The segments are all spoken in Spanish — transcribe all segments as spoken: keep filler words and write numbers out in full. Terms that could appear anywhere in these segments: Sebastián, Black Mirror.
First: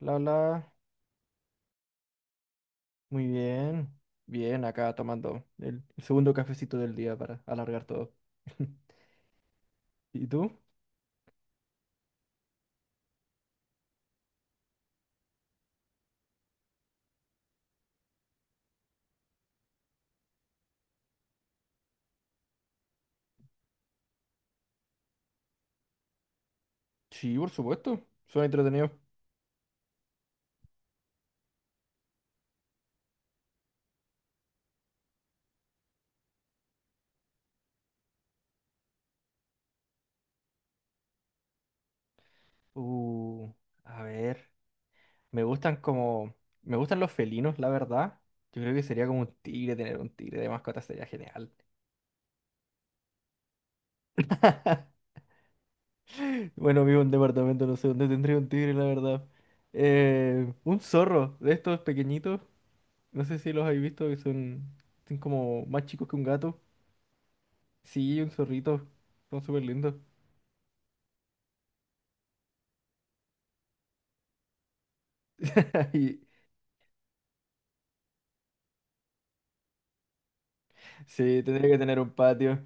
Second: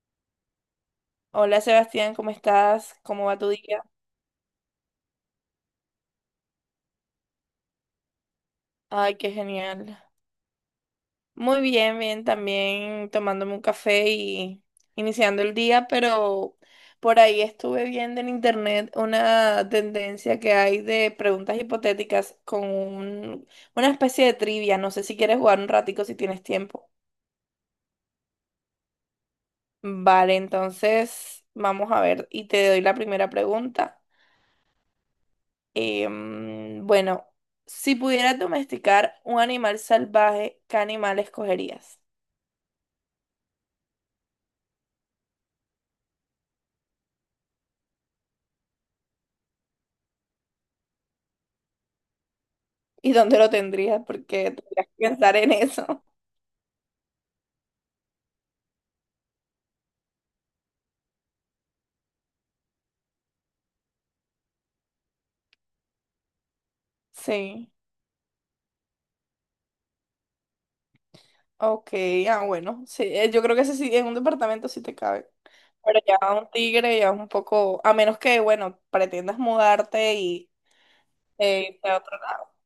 La, hola, Hola Sebastián, ¿cómo estás? muy ¿Cómo va tu día? bien. Bien, acá tomando el segundo cafecito del día para alargar todo. Ay, qué genial. ¿Y tú? Muy bien, bien, también tomándome un café y iniciando el día, pero por ahí estuve viendo en internet una tendencia que hay de preguntas hipotéticas con un- una especie de trivia. No sé si quieres jugar un ratico si tienes tiempo. Sí, por supuesto. Suena entretenido. Vale, entonces vamos a ver y te doy la primera pregunta. Em, bueno, si pudieras domesticar un animal salvaje, ¿qué animal escogerías? Uh, a ver. Me gustan como... Me gustan los felinos, la verdad. Yo creo que sería como un tigre, tener un tigre de mascota sería genial. ¿Y dónde lo tendrías? Porque tendrías que pensar en eso. Bueno, vivo en un departamento, no sé dónde tendría un tigre, la verdad. Eh, un zorro de estos pequeñitos. No sé si los habéis visto, que son, son como más chicos que un gato. Sí, Sí, un zorrito. Son súper lindos. ok, ah, bueno, sí, eh, yo creo que ese sí, en un departamento sí te cabe. Pero Y ya un tigre ya es un poco, a menos que, bueno, pretendas mudarte y sí, eh, tendría que irte tener a un otro lado. patio.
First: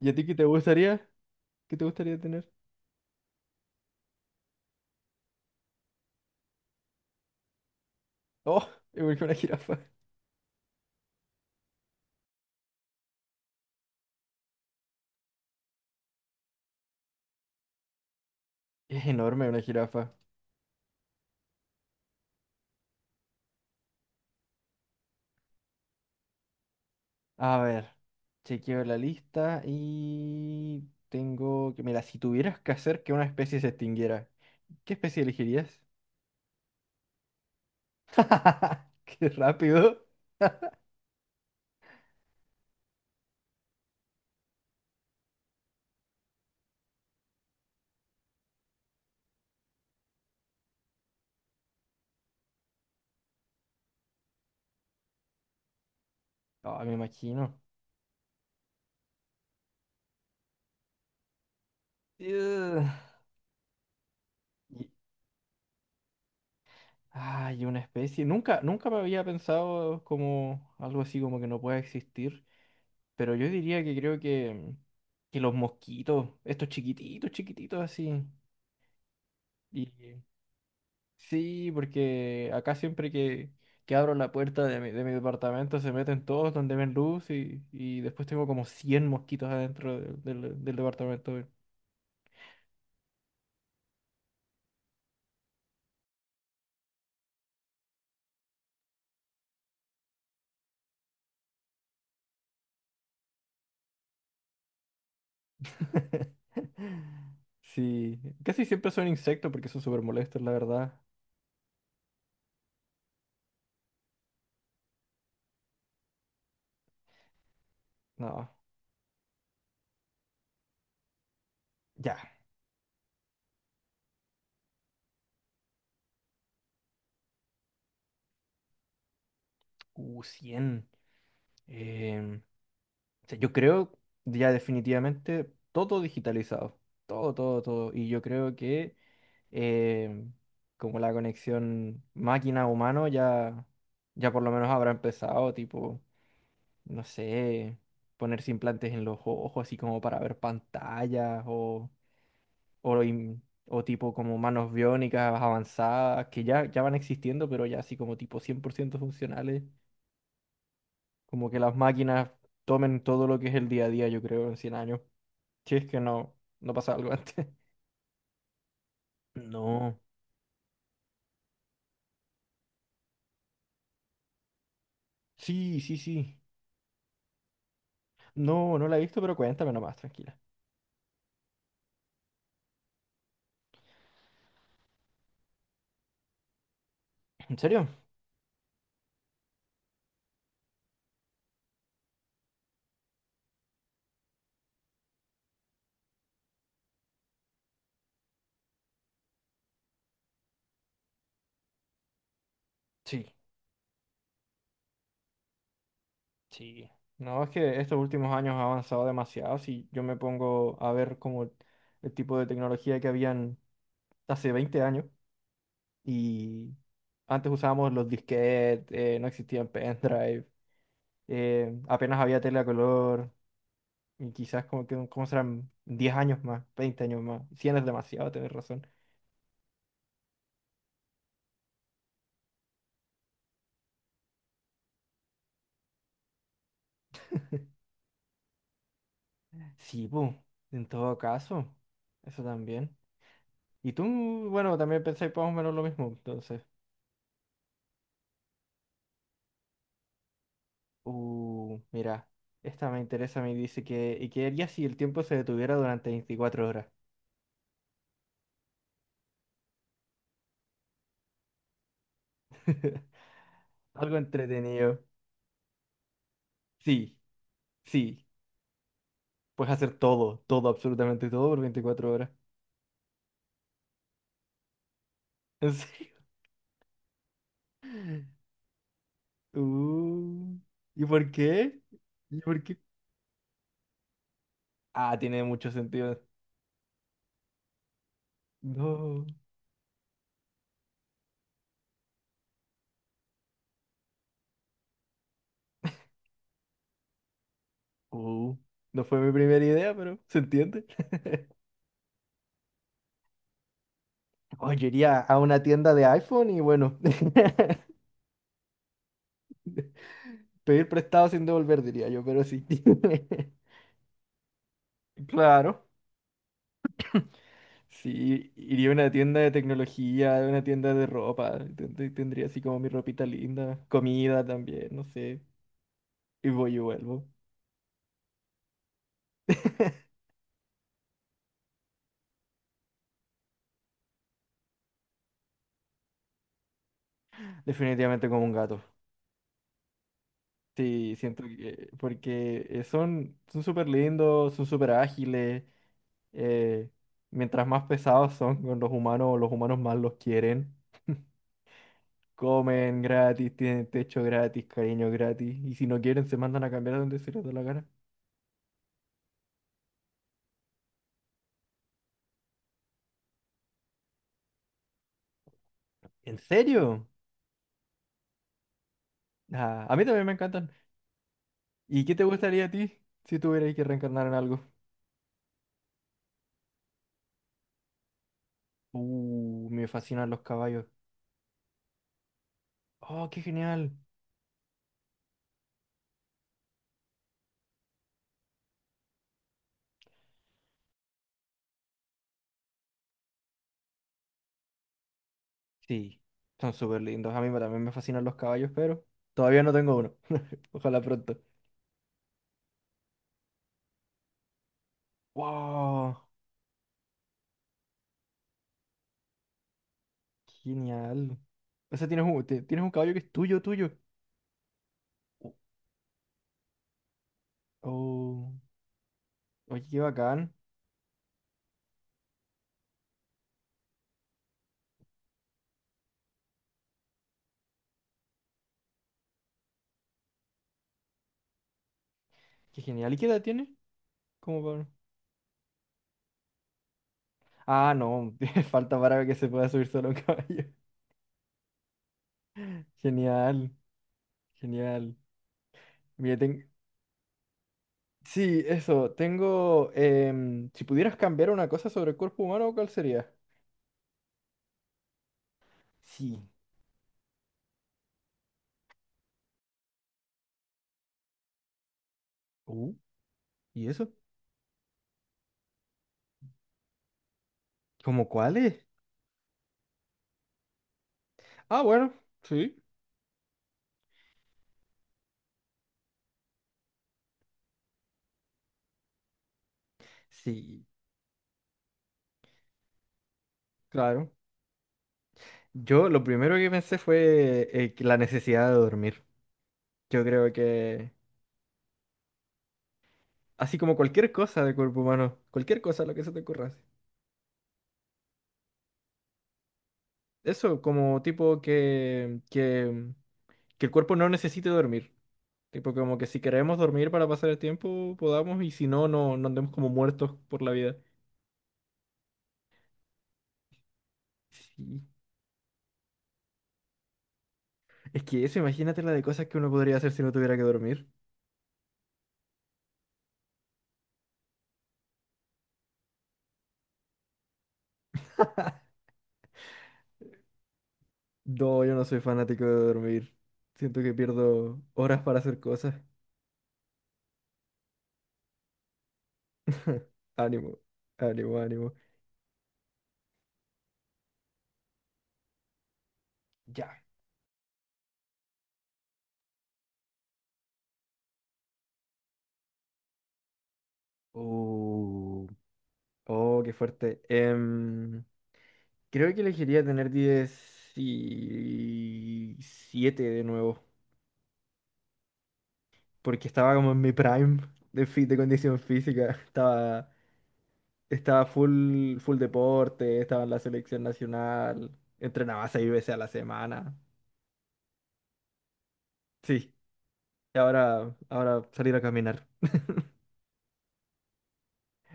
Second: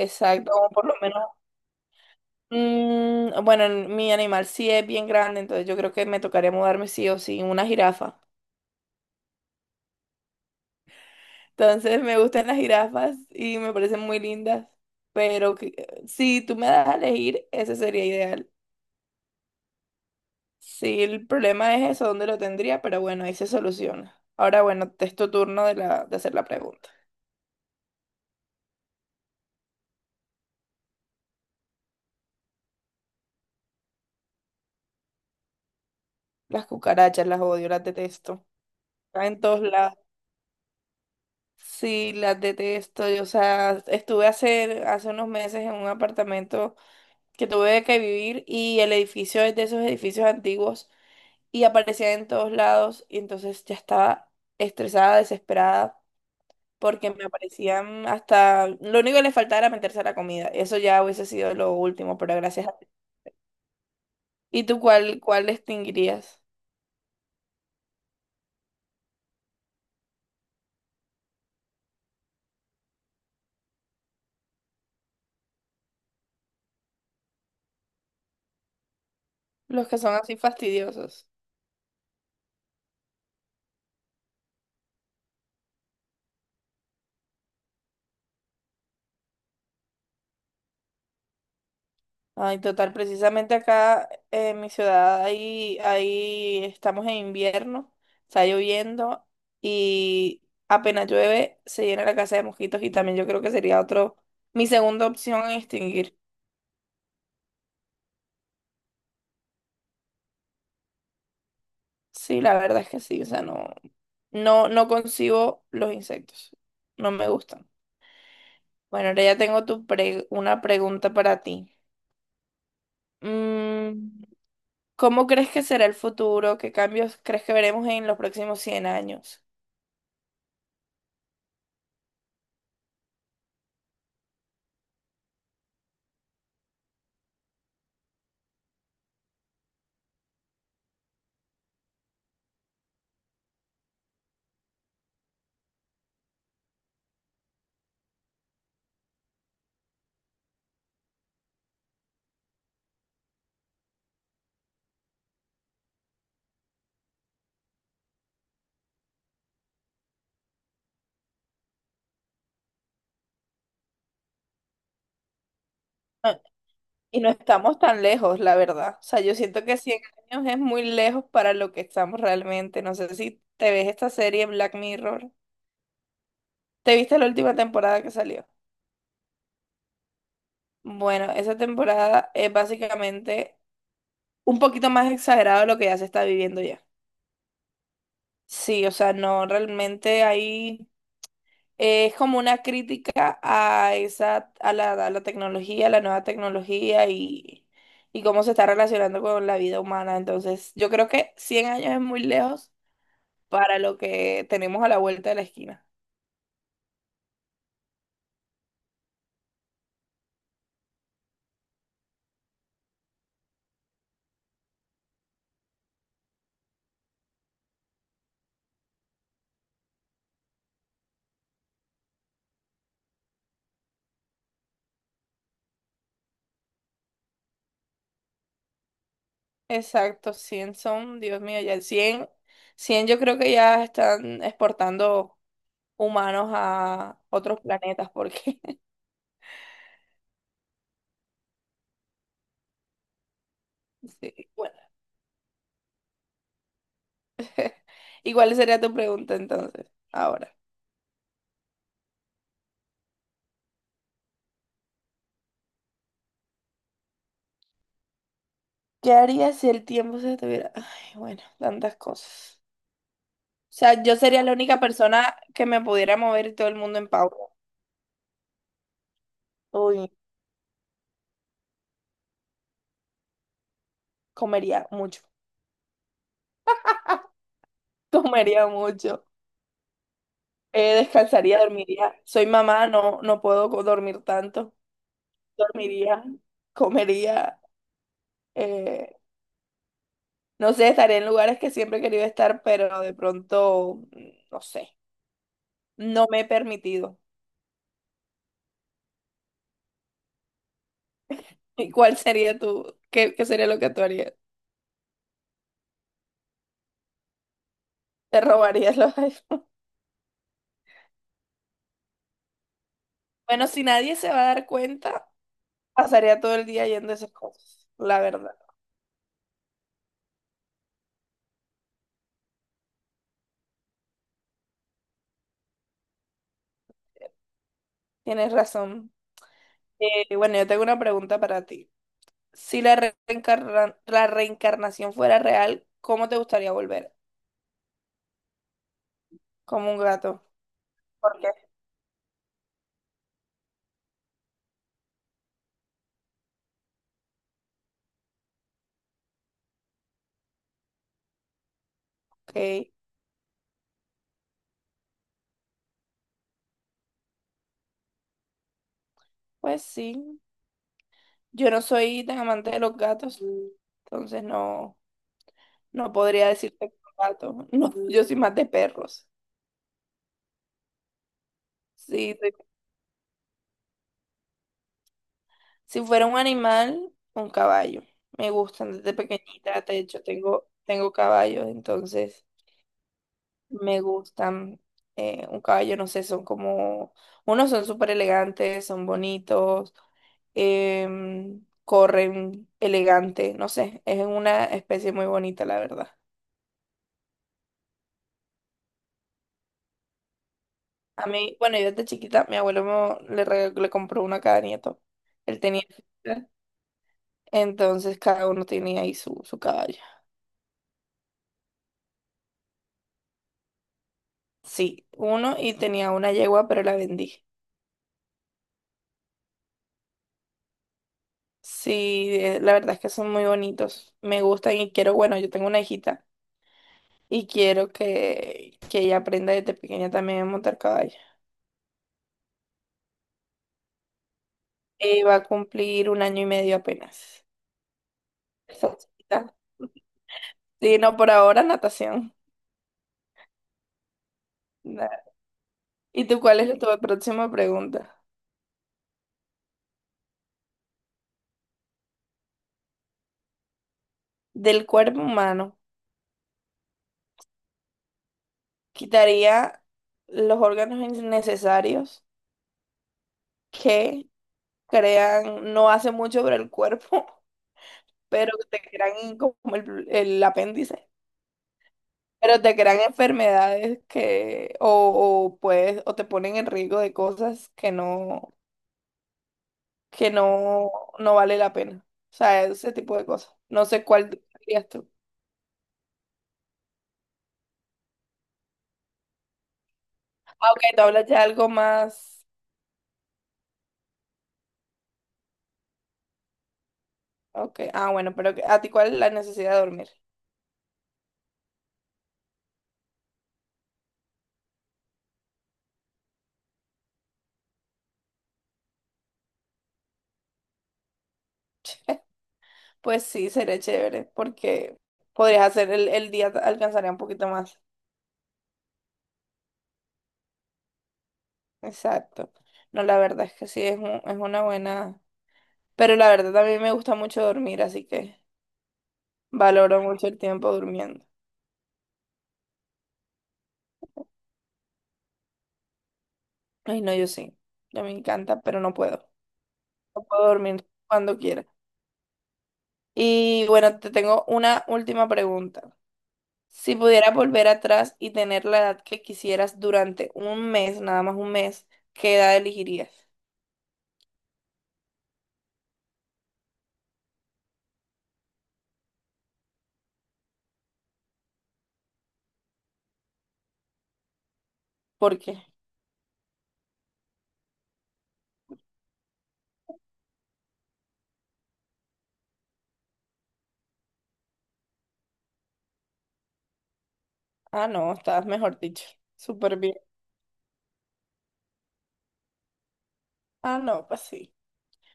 ¿Y a ti qué te o por lo gustaría? menos, ¿Qué te gustaría tener? mm, bueno, mi animal sí es bien grande, entonces yo creo que me tocaría mudarme sí o sí, una jirafa. Oh, igual que una jirafa. Entonces me gustan las jirafas y me parecen muy lindas, pero que- eh, si tú me das a elegir, ese sería ideal. Es enorme una jirafa. Sí, el problema es eso, dónde lo tendría, pero bueno, ahí se soluciona. Ahora bueno, te es tu turno de, la, de hacer la pregunta. A ver, chequeo la lista y tengo que... Mira, si tuvieras que hacer que una especie se extinguiera, ¿qué especie elegirías? Las cucarachas las odio, las detesto. Están ¡Qué en todos lados. rápido! Sí, las detesto. Y, o sea, estuve hace, hace unos meses en un apartamento que tuve que vivir y el edificio es de esos edificios antiguos y aparecía en todos lados y entonces ya estaba estresada, desesperada, Ah, me porque me imagino. aparecían hasta, lo único que le faltaba era meterse a la comida, eso ya hubiese sido lo último, pero gracias a Ugh. Dios. ¿Y tú Y- cuál, cuál extinguirías? Ay, una especie. Nunca, nunca me había pensado como algo así como que no pueda existir. Pero yo diría que creo que, que los mosquitos, estos chiquititos, chiquititos así. Los Y, que son así fastidiosos. sí, porque acá siempre que, que abro la puerta de mi, de mi departamento se meten todos donde ven luz y, y después tengo como cien mosquitos adentro del, del- del departamento. Weón. Ay, total, precisamente acá en mi ciudad, ahí, ahí estamos en invierno, está lloviendo y apenas llueve se llena la casa de mosquitos y también yo creo que sería otro, mi segunda opción en extinguir. Sí, casi siempre son insectos porque son súper molestos, la verdad. Sí, la verdad es que sí, o sea, no, no, no concibo los insectos, no me gustan. No, Bueno, ahora ya tengo tu pre- una pregunta para ti. ya. Mm, ¿Cómo crees que será el futuro? ¿Qué cambios crees que veremos en los próximos cien años? Uh, cien. em, Sea, yo creo ya definitivamente todo digitalizado, todo, todo, todo. Y yo creo que eh, como la conexión máquina-humano ya, ya por lo menos habrá empezado, tipo, no sé, ponerse implantes en los ojos, así como para ver pantallas o, o, im- o tipo como manos biónicas avanzadas, que ya, ya van existiendo, pero ya así como tipo cien por ciento funcionales, como que las máquinas tomen todo lo que es el día a día, yo creo, en cien años. Si es que no, Ah, no pasa algo y no antes. estamos tan lejos, la verdad. O sea, yo siento que No. cien años es muy lejos para lo que estamos realmente. No sé si te ves esta serie Black Mirror. Sí, sí, sí. ¿Te viste la última temporada que salió? No, no la he visto, pero cuéntame nomás, tranquila. Bueno, esa temporada es básicamente un poquito más exagerado de lo que ya se está viviendo ya. ¿En serio? Sí, o sea, no, realmente ahí eh, es como una crítica a esa, a la, a la, tecnología, a la nueva tecnología y, y cómo se está relacionando con la vida humana. Entonces, yo creo que cien años es muy lejos Sí, para lo que tenemos a la vuelta de la esquina. sí. No, es que estos últimos años ha avanzado demasiado. Si yo me pongo a ver como el tipo de tecnología que habían hace veinte años y antes usábamos los disquetes, eh, no existían pendrive, eh, apenas había tele a color y quizás como que como serán diez años más, veinte años más. Cien es demasiado, tenés razón. Exacto, cien son, Dios mío, ya el cien cien yo creo que ya están exportando humanos a otros planetas porque, Sí, pues, en todo caso, eso también. Y tú, sí, bueno. bueno, también pensáis más o menos lo mismo, entonces. ¿Y cuál sería tu pregunta entonces? Ahora. Uh, mira, esta me interesa, me dice que, ¿y qué harías si el tiempo se detuviera durante veinticuatro horas? ¿Qué harías si el tiempo se detuviera? Ay, bueno, tantas cosas. O sea, yo Algo sería la única entretenido. persona que me pudiera mover y todo el mundo en Sí, pausa. sí, puedes hacer Uy, todo, todo, absolutamente todo por veinticuatro horas. comería mucho. ¿En serio? Comería mucho. Uh, Eh, ¿y por descansaría, qué? dormiría. ¿Y Soy por qué? mamá, no, no puedo co- dormir tanto. Ah, tiene mucho sentido. Dormiría, comería. eh, No. no sé, estaría en lugares que siempre he querido estar, pero de pronto, mm, no sé, no me he permitido. Uh, no fue mi primera idea, pero se entiende. ¿Y cuál sería tu, qué, qué sería lo que tú harías? Oh, yo iría a una tienda de iPhone y bueno, Te robarías los iPhones. pedir prestado sin devolver, diría yo, pero sí. Bueno, si nadie se va a dar cuenta, Claro, pasaría todo el día yendo a esas cosas, la sí, verdad. iría a una tienda de tecnología, a una tienda de ropa, ten- ten- tendría así como mi ropita linda, comida también, no sé, y voy y vuelvo. Tienes razón. Eh, bueno, yo tengo una pregunta para ti. Si la re- reencarna- la reencarnación fuera real, ¿cómo te gustaría volver? Definitivamente como un gato. Como un gato. Sí, ¿Por siento qué? que, porque eh, son son súper lindos, son súper ágiles, eh, mientras más pesados son con los humanos, los humanos más los quieren. Ok, Comen gratis, tienen techo gratis, cariño gratis. Y si no quieren, se mandan a cambiar a donde se les da la gana. pues sí. Yo no soy tan amante de los gatos, entonces no, no ¿En podría decirte que serio? un gato. No, yo soy más de perros. Ah, a mí también me encantan. ¿Y qué te Sí, gustaría a ti si tuvieras que reencarnar en algo? si fuera un animal, un caballo. Me gustan desde Uh, pequeñita, Me de hecho fascinan los tengo, caballos. tengo caballos, entonces Oh, qué genial. me gustan eh, un caballo, no sé, son como, unos son súper elegantes, son bonitos, em, corren elegante, no sé, es una especie muy bonita, la verdad. Sí, son súper lindos. A mí me- también me fascinan los caballos, pero todavía no tengo uno. Ojalá A pronto. mí, bueno, yo desde chiquita, mi abuelo me- le, regaló- le compró una a cada nieto. Él tenía, Wow, entonces cada uno tenía ahí su, su caballo. genial. O sea, tienes un, te- tienes un caballo que es tuyo, tuyo. Sí, uno y tenía una yegua, pero la vendí. Oh, oye, qué bacán. Sí, eh, la verdad es que son muy bonitos. Me gustan y quiero, bueno, yo tengo una hijita y quiero que, que ella aprenda desde pequeña también a montar caballo. Qué genial. ¿Y qué edad tiene? ¿Cómo va? Y va a cumplir un año y medio apenas. Ah, no, Está falta para que se chiquita. pueda subir solo un caballo. Sí, no, por ahora natación. Genial, genial. Na- ¿Y Mira, tú cuál ten- es tu próxima pregunta? Sí, eso, tengo... em, si pudieras cambiar una cosa sobre el cuerpo humano, ¿cuál sería? Del cuerpo humano, Sí. quitaría los órganos innecesarios Uh, ¿Y eso? que crean no hace mucho por el cuerpo ¿Cómo pero te cuáles? crean como el, el apéndice, Ah, bueno, pero sí. te crean enfermedades que, o, o puedes, o te ponen en riesgo de cosas que no, que Sí, no, no vale la pena. O sea, ese tipo de cosas. No sé claro. cuál dirías tú. Yo lo primero que pensé fue eh, que la necesidad de dormir. Yo creo Ah, ok, tú que... hablas ya algo más. Así como cualquier cosa del cuerpo humano, cualquier cosa, lo que se te ocurra. Así. Ok, ah, bueno, pero que- ¿a ti cuál es la necesidad de dormir? Eso, como tipo que... que que el cuerpo no necesite dormir. Tipo, como que si queremos dormir para pasar el tiempo, podamos, y si no, no, no andemos como muertos por la vida. Pues sí, sería chévere, porque Sí. podrías hacer el, el día, alcanzaría un poquito más. Es que eso, imagínate la de cosas que uno podría hacer si no tuviera que dormir. Exacto. No, la verdad es que sí, es, un- es una buena. Pero la verdad, a mí me gusta mucho dormir, así que valoro mucho el tiempo durmiendo. No, yo no soy fanático de dormir. Siento que pierdo horas para hacer cosas. Ay, no, yo sí. Yo me encanta, pero no puedo. No puedo Ánimo, dormir cuando ánimo, quiera. ánimo. Y bueno, te tengo una última pregunta. Si Ya. pudieras volver atrás y tener la edad que quisieras durante un mes, nada más un mes, ¿qué edad elegirías? Oh, oh, qué fuerte. Em, creo que elegiría tener diecisiete de nuevo. ¿Por qué? Porque estaba como en mi prime de, fi- de condición física. Estaba, estaba full, full deporte, estaba en la selección nacional, entrenaba seis veces a la semana. Ah, no, estabas mejor dicho. Sí, Súper bien. y ahora, ahora salir a caminar. Ah, no, pues sí.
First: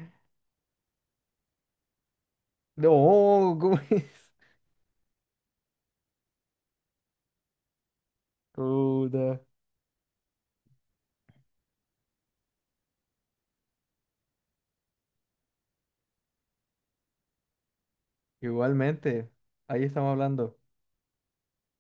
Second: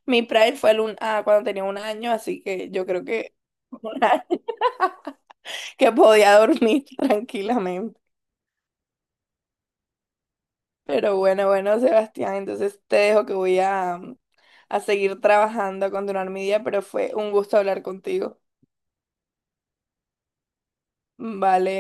Mi prime fue el un... ah, cuando tenía un año, así que yo creo que No, ¿cómo un año. es? Que podía dormir tranquilamente. Puta. Pero bueno, bueno, Sebastián, entonces te dejo que voy a, mm, a seguir trabajando, a continuar mi día, pero fue un gusto hablar contigo. Igualmente, ahí estamos hablando. Vale.